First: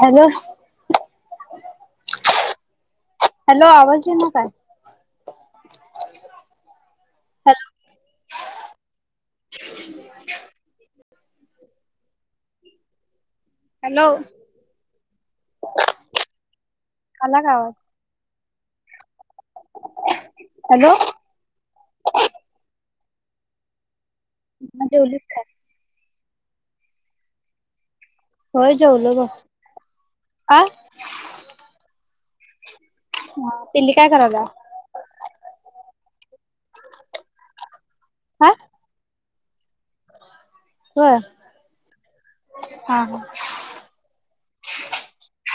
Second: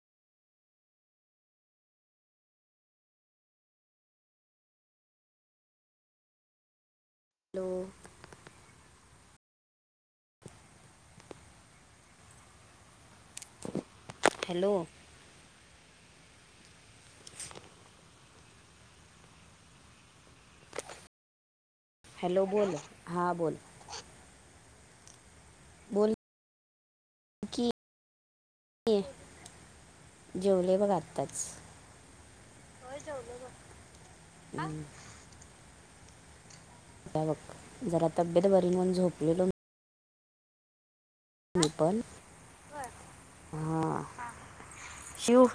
Hello. Hello आवाज येईना काय? Hello hello. हॅलो. हॅलो. आला का आवाज. हॅलो. हॅलो बोल हां बोल. मग जेवलीस काय? बोल. [unintelligible] की होय जेवलो बघ आ जेवले बघा आत्ताच. होय जेवलो. पिल्ली काय कराल्या. आ. आता बघ जरा हा तब्येत बरी नाही म्हणून झोपलेलो. होय. मी पण हा हा हा शिव.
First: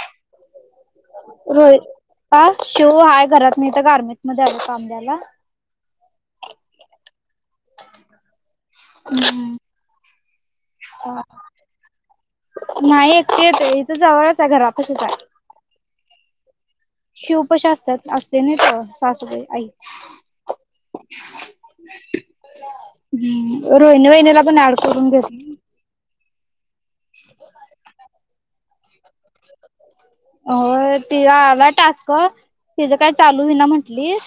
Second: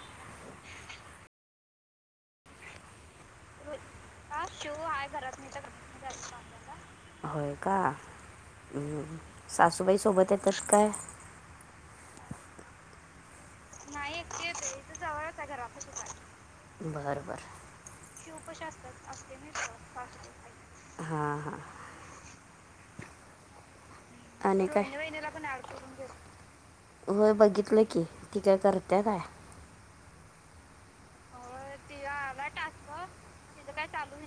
रोय आ शिव हाय घरात मी इथं गार्मेंटमध्ये आले काम द्यायला. [unintelligible] होय का हम्म सासूबाई सोबत ये कसं काय. नाही एकटे येतोय. नाही एकटी येतोय इथं जवळचं आहे घरापाशीच आहे. शिवपशी असत्यात ना असतोय ना तो सासुबाई आई. हा हा. हम्म. रोहिणी वय आणि काय. होय बघितलं की, ती काय करत्या काय? होय तिला आला टास्क तिच काय चालू होईना म्हंटली.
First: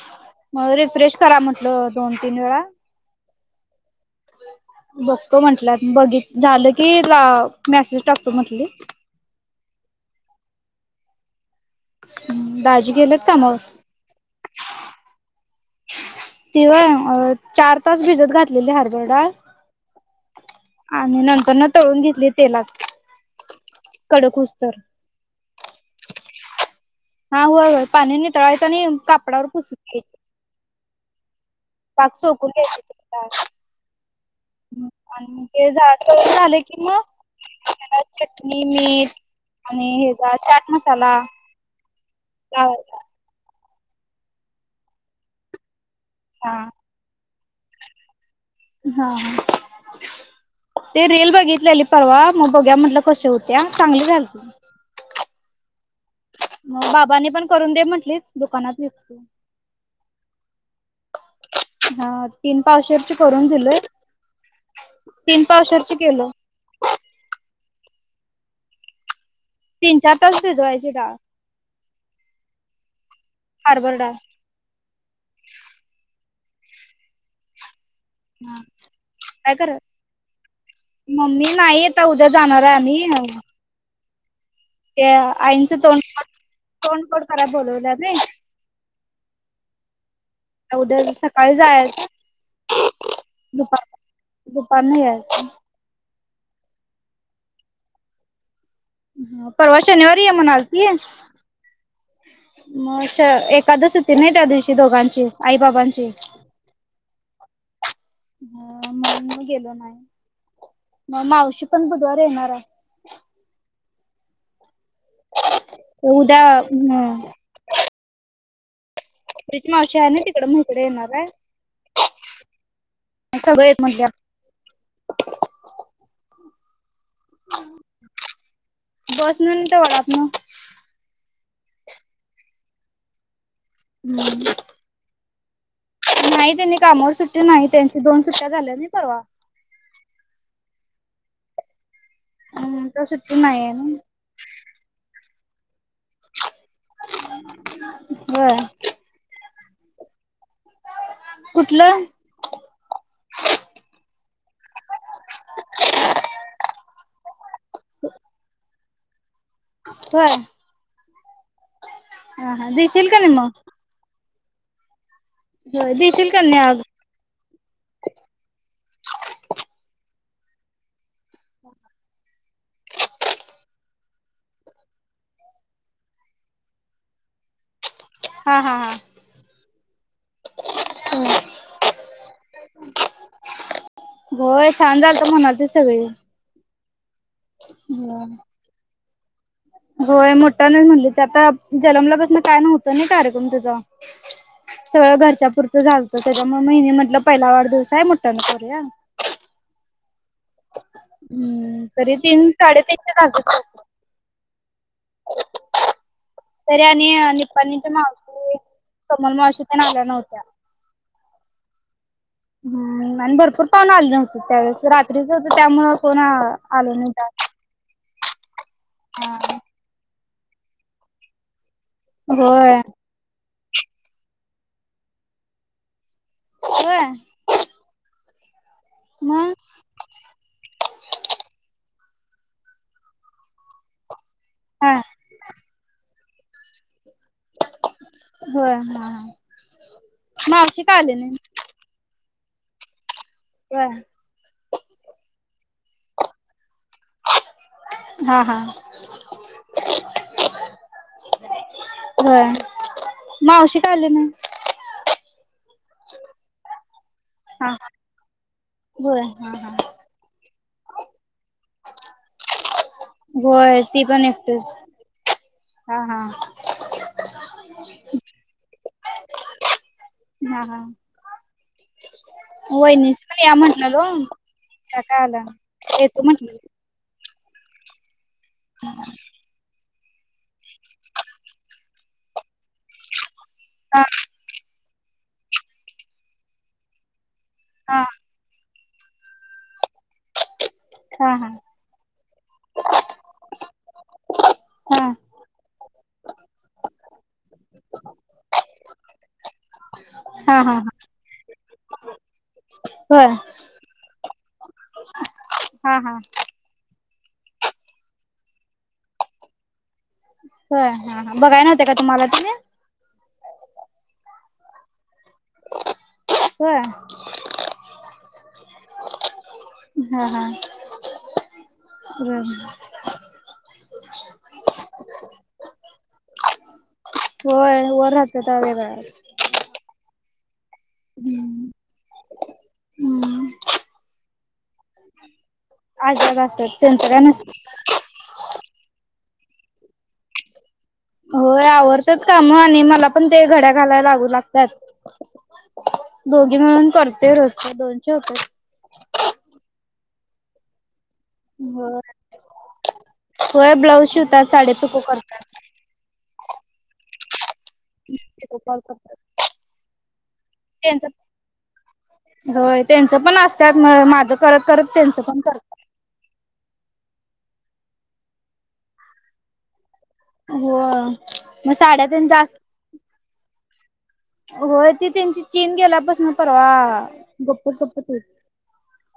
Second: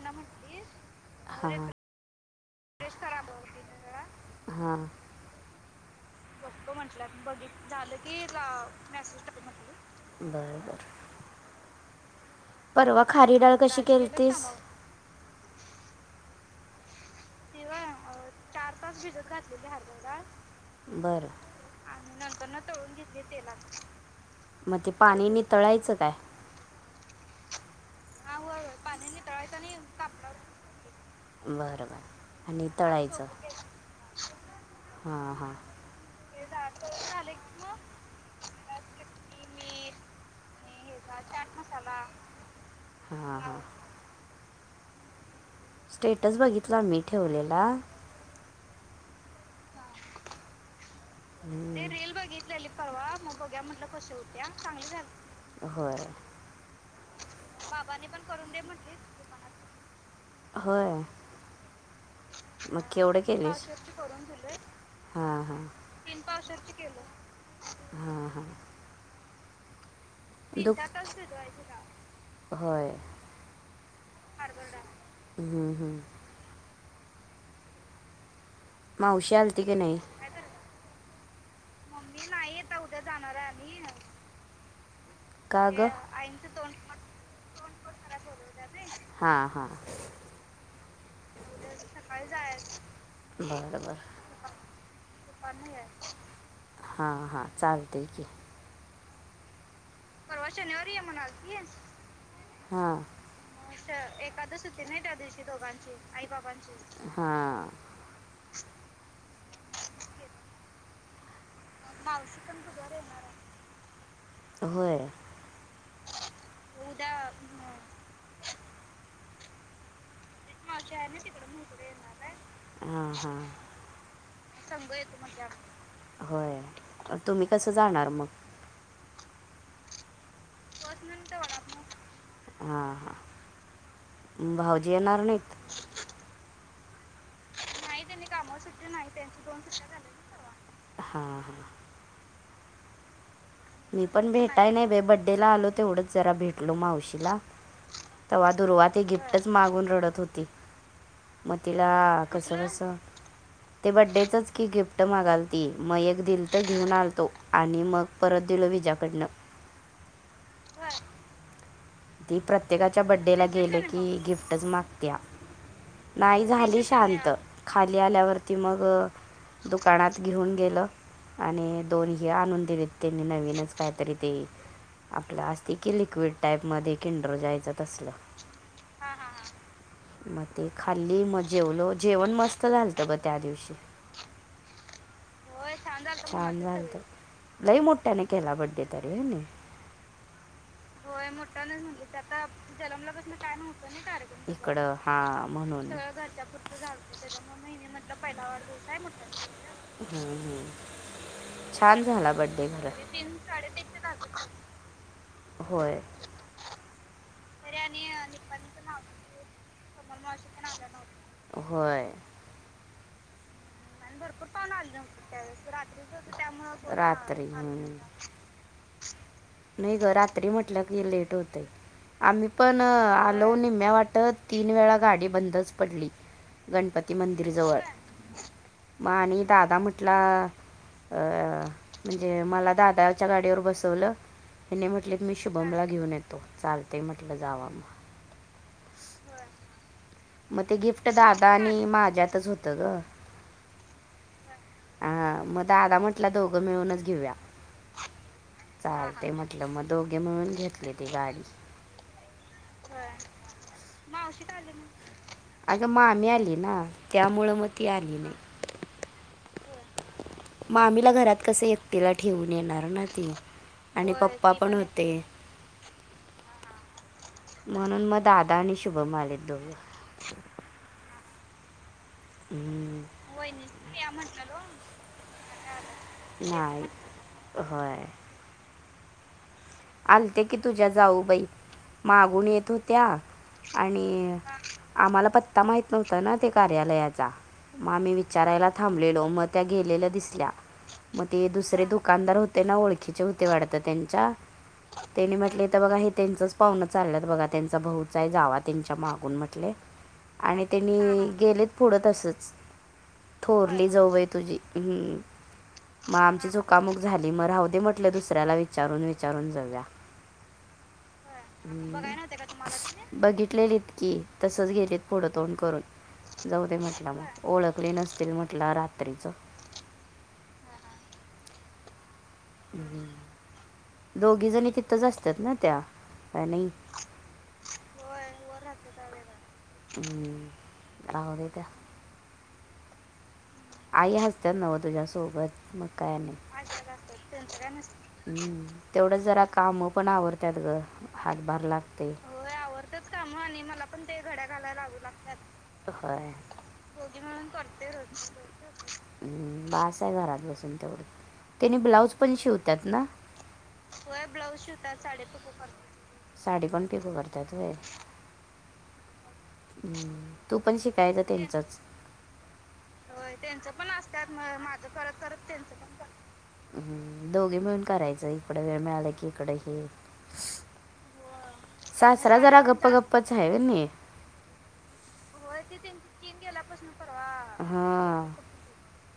मग रिफ्रेश करा म्हटलं दोन तीन वेळा. रिफ्रेश करा दोन तीन वेळा. हा. बघतो म्हटल्यात बघीत बघतो म्हटल्यात बघित झालं की म्हटली मेसेज टाकतो‌ म्हंटलीत. बर बर. दाजी परवा गेलेत खारी डाळ कामावर कशी केलतीस? ती होय चार तास भिजत घातलेले हरभरा डाळ. आणि बरं नंतर न तळून घेतली तेलात कडक होवूस तर. मग ते पाणी नीतळायचं काय? हा होय होय पाणी नितळायचं आणि कापडावर पुसून घ्यायचं. बाय. पाक सोकून घ्यायचे. हां आणि हां ते झा तळून झालं की मग, त्याला चटणी मीठ आणि हेच चाट मसाला. हा हा. स्टेटस बघितला मी ठेवलेला. हा हा. ते रील बघितलेली परवा, मग बघुया म्हटलं कशी होत्या, चांगली झालती. चांगली झाली होय. मग बाबांनी पण करून दे म्हटलीत दुकानात विकतो. होय. हा तीन मग पाचशेरची केवढं पाच करून केलीस वेळा दिलोय हां तीन हां पावशेरची केलो. हा हा. तीन चार तास दुख भिजवायची डाळ होय. हार्बर डाळ हम्म हम्म. ना मावशी काय आलती की करं नाही मम्मी नाही आता उद्या जाणार आहे आम्ही [unintelligible] ते का आईंचं तोंड गं [inaudible] तोंडफोड कराय बोलवलं नाही. हा हा. उद्याच सक बरं दुपार बरं. दुपारनं यायचं. हा हा चालतेय की. हा परवा शनिवार परवा शनिवारी ये मनालतीय. म श एकादश होती नाही त्या दिवशी दोघांची आई बाबांची. पाबांची हा. हा म्हणून मग गेलो नाही, मग मावशी पण बुधवार येणार आहे होय. उद्या हम्म रुची मावशी आहे ना तिकडं मी इकडे येणार आहे. हा हा. सगळं येत म्हटल्या होय तुम्ही कसं जाणार मग? बसणून तेवढ्यात म. हा हा भाऊ येणार नाहीत. नाही त्यांनी कामावर सुट्टी नाही त्यांची दोन सुट्टया झाल्या नाही परवा. हा हा. मम तर सुट्टी नाही आहे ना. मी पण भेटाय नाही बे बड्डेला आलो तेवढंच. जरा भेटलो मावशीला. तेव्हा होय दुरवात ती गिफ्टच मागून रडत होती, मग तिला कुठलं कसं बसं ते बड्डेचच की गिफ्ट मागाल ती म एक दिलतं घेऊन आलतो आणि मग परत दिलं विज्याकडनं. होय. ती हा हा प्रत्येकाच्या देशील का नाही बड्डेला मग गेलं की गिफ्टच मागत्या. होय देशील का नाही अग झाली शांत. खाली आल्यावरती मग दुकानात घेऊन गेलो. आणि दोन हे आणून दिलेत त्यांनी नवीनच काहीतरी ते आपलं असते की लिक्विड टाईप मध्ये किंडर जायचं तसलं. हा हा हा. हा हा हां. ते खाल्ली मग जेवलो जेवण मस्त झालतं ग त्या दिवशी. होय छान झालत म्हणालतीत सगळी. छान झालतं लई मोठ्याने केला बड्डे तरी त्यांनी. होय मोठ्यान म्हलणीत मोठ आ जन्मल्यापासुन कार्यक्रम काय तुझा. नव्हतं कार इकड सगळं हा घरच्या पुुरचं म्हणून [unintelligible] झालतं घरच्या त्याच्यामुळे पुुरतं महिने म्हटलं झालत ते पहिला मग [unintelligible] मी वाढदिवस आहे म्हटलं मोठ्यानं पहिला करूया. वाढदिवस हाय मोठ्यान करायच. हम्म छान तरी झाला तीन बडे खर. साडेतीनशे झालतं होय. तरी आणि निप्पाणीच्या मावशी [unintelligible] कबनूल मावशी तेन आल्या नव्हत्या. होय. हम्म आणी भरपूर कोण आल नव्हतं त्यावेळेस रात्रीच होत त्यामुळ कोण आल नव्हता. रात्री हम्म. हा [unintelligible] नाही ग रात्री म्हटलं की लेट होतय आम्ही होय पण आलो निम्म्या वाटत तीन वेळा गाडी बंदच पडली होय गणपती मंदिर जवळ. मा आणि मग दादा म्हट हा अ म्हणजे मला दादाच्या गाडीवर बसवलं त्याने हा म्हटले की मी शुभमला घेऊन येतो चालते म्हटलं जावा मग. होय हा हा. म ते मावशी का गिफ्ट आले नाही? दादा आणि माझ्यातच होतं गं. वय [unintelligible] हा मग दादा म्हटलं दोघं मिळूनच देऊया हा हा चालते म्हटलं मग दोघे मिळून घेतले ते गाडी. होय मावशी का आले नाही? अगं मग मामी आली ना त्यामुळं मग हा ती आली नाही. होय हा हा मामीला घरात कस एकटीला ठेवून येणार ना. ती होय आणि पप्पा पण होते. हां हां. म्हणून मग दादा आणि शुभम आलेत दोघ. हा हा. हम्म, वहिनीच पण या म्हटलं गं. का आला येतुम्हटलं नाही [unintelligible] होय. [unintelligible] आलते की तुझ्या जाऊ बाई मागून येत होत्या. हा आणि आम्हाला पत्ता माहित नव्हता ना ते कार्यालयाचा मग हा आम्ही वि चारायला थांबलेलो म त्या गेलेल्या दिसल्या म हा ते हा दुसरे दुकानदार हो त्यांना ओळखीच्या होते वाटत त्यांच्या. हा त्यानी म्हटले तर बघा हे त्यांचच पाहूणं चाललयत बघा त्यांचा भाऊच आहे जावा त्यांच्या मागून म्हटले अच्छा आणि त्यांनी गेलेत पुढं तसच होय थोरली जाऊ बाई तुझी हम हा हा मग आमची जाऊ कामुक झाली मग जाऊदे म्हटल दुसऱ्याला विचारून विचारून जाव्या होय हा हा बघाय नव्हते का तुम्हाला तेनी? बघितलेलीत की तसंच गेलेत. पुढं तोंड करून जाऊ दे होय म्हटलं मग ओळखले नसतील म्हटलं रात्रीचं. हा हा, बर बर. दोघी जणी तिथंच असत्यात ना त्या, का नाही? होय वर राहत्यात [unintelligible] हम्म, ‌राहू दे त्या हम्म. आई असत्यात न्हवं तुझ्यासोबत? मग काय नाही आजारी असत्यात त्यांचं काय नसतं. हम्म, तेवढंच जरा काम पण आवरत्यात गं. होय आवरतच काम आणि मला पण ते घड्या घालाय लागू लागत्यात. होय दोघी मिळून करतोय रोजचे दोनशे होत्यात. हम्म बास आहे घरात बसून तेवढं. तेनी होय ब्लाऊज पण शिवत्यात ना? ब्लाऊज होय शिवतात ब्लाऊज साडे शिवतात, साडी करतात. पिको करत्यात. साडी पण तेच करत्यात होय? [unintelligible] तु कॉल कर. हम्म तू पण शिकायचं त्यांचंच. होय त्यांचं पण असत्यात, मग माझं करत करत त्यांचं पण करतात. हम्म दोघी मिळून करायचं, इकडे वेळ मिळालं की इकडे हे. होय मग साड्या तेन जास्त पच हाय होय नाही? होय ती त्यांची होय चीन ते तीन गेल्यापासून परवा गेल्यापसून परवा गप्पच हा. गप्पच होती.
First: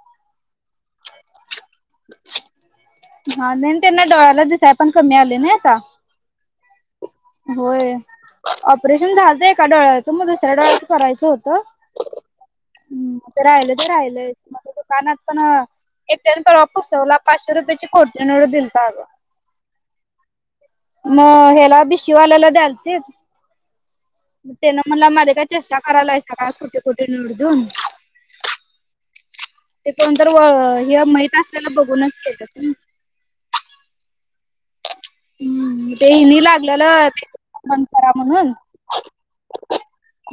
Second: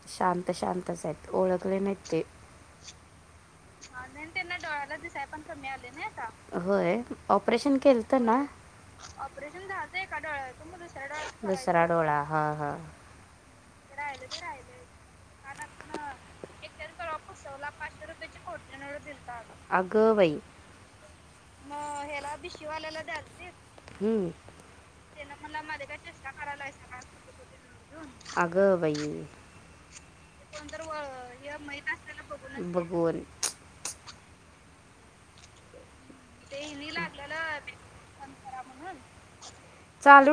शांत शांतच आहेत ओळखले नाही ते. हा नाही त्यांना डोळ्याला दिसाय पण कमी आलंय नाही आता. होय, ऑपरेशन होय. केलंत ना? ऑपरेशन झालतं एका डोळ्याचं मग दुसऱ्या डोळ्याचं करायचं होतं. दुसरा डोळा हा हा. हम्म राहिलं ते राहिले राहिलंय ते मग राहिलंय. दुकानात पण एकट्याने परवा फसवला, पाचशे रुपयाची खोटी नोट दिलता अगं. अग बाई. मग हेला भिश ह्याला भिशीवाल्याला द्यालतीत. मग तेनं म्हंटला माझी काय चेष्टा करायलायसा काय खोटी खोटी नोट देऊन. अग बाई. ते कोणतर कोणतर माहित हे असलेलं माहीत बघूनच असलेल केलं बघून, बघून हम्म. ते हेनी लागलेलं बंद करा म्हणून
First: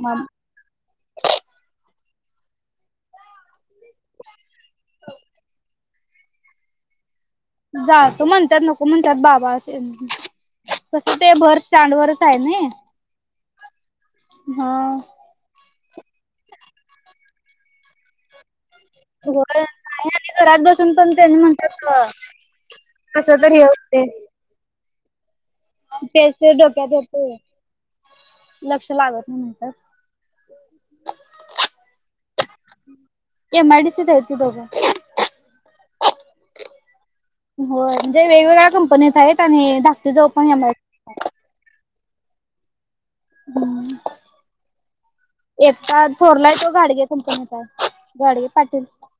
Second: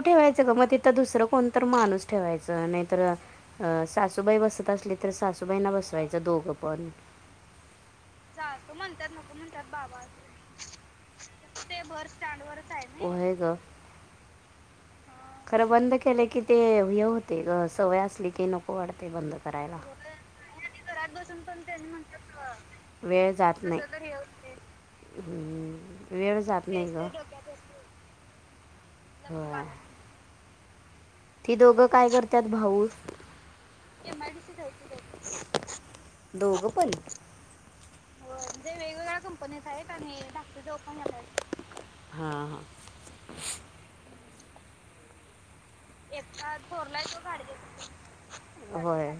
मग ते मग तिथं दुसरं कोणतं माणूस ठेवायचं. नाहीतर अ सासूबाई बसत असली, तर सासूबाईंना बसवायच दोघं पण. जातो म्हणत्यात नको म्हणत्यात बाबा तेन. कसं ते भर स्टॅन्डवरच हाय नाही. होय ग. हा. खरं बंद केलं की ते हे होतंय गं सवय असली की नको वाटतंय बंद होय करायला. ते नाही आणि घरात पण त्यांनी बसून पण तेनी म्हणतात म्हणतात कसं तरी [unintelligible] कस वेळ जात हे नाही. होते हम्म, तेच वेळ ते जात नाही डोक्यात ग. येते लक्ष लागत होय. नाहीतर. ती दोघं काय करत्यात भाऊ? एमआयडीसीत आहेत ती दोघं दोघ पण? होय म्हणजे वेगवेगळ्या कंपनीत आहेत आणि धाकटी जाऊ पण हेला हाय हा हा. हम्म. एकटा थोरला हाय तो घाडगे कंपनीत आहे, घाडगे हां पाटील. होय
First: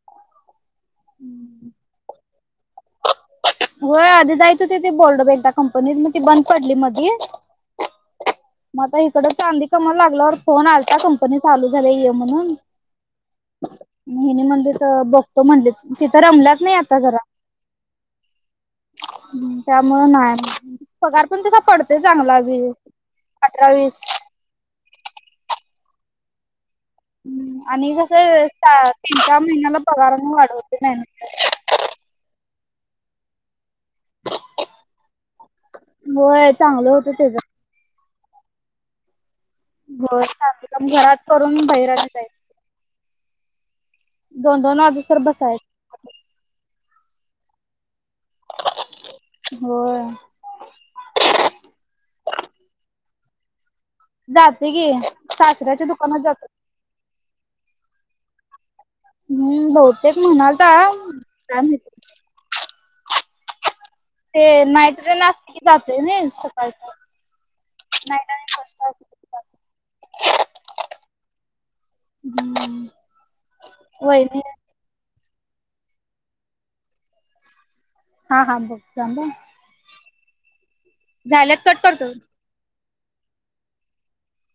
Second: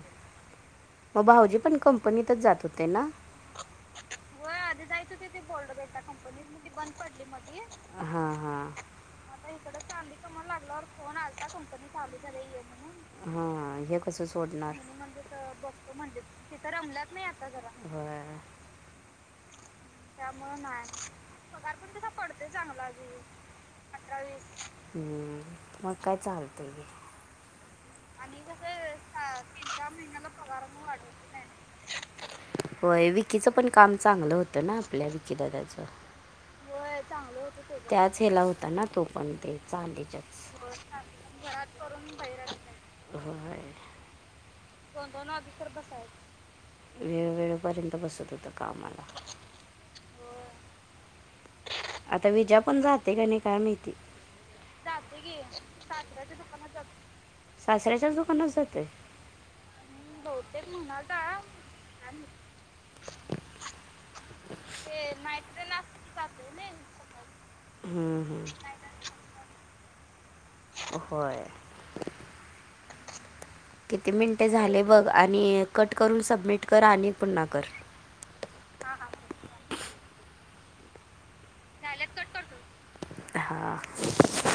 मग भाऊजी पण कंपनीतच जात होते ना? होय आधी जायत होती ते बोर्ड बँक कंपनीत मग ती बंद पडली मग ती. हां हां मग आता इकडं चांगली काम लागल्यावर फोन आलता कंपनी चालू झाली आहे ये म्हणून. हा हे कसं हिनी सोडणार म्हणलीत बघतो म्हणलीत तिथं रमल्यात नाय आता जरा. [unintelligible] होय हुम [unintelligible] त्यामुळे नाय पगार पण पडतोय तुला चांगला पडतोय चांगला अजून अठरा वीस पंधरा-वीस हम्म मग काय चालतं की. आणि कसं त्या तीन चार महिन्याला पगार म वाढवतो नाय ना. [unintelligible] होय विकीचं पण काम चांगलं होतं ना आपल्या विकी दादाचं होय चांगलं होतं त्याजा. त्याचे हे लावताना तो पण तेल. होय सासू पण घरात पडुन बहिरडच आहे. ह. ह. हाय दोन दोन वाजुस तर बसाय बसाय हे वेळे वेेळपर्यंत बसत होत कामाला होय. आता विजा पण जाते का नाही काय माहिती? जातोय की सासऱ्याच्या दुकानात जातोय. सासऱ्याच्याच दुकानात जातोय. हम्म बहुतेक म्हणालता काय माहिती. ते नाईटरेन असलं की जातंय नाय सकाळचं. हुम. नाईट हुम. आणि फर्स्ट [unintelligible] होय हम्म किती वहिनी मिनिटं झाले बघ? आणि कट करून सबमिट कर आणि पुन्हा कर. हा हा बघतो थांब ह झाल्यात कट करतो. झालेत कट करतो.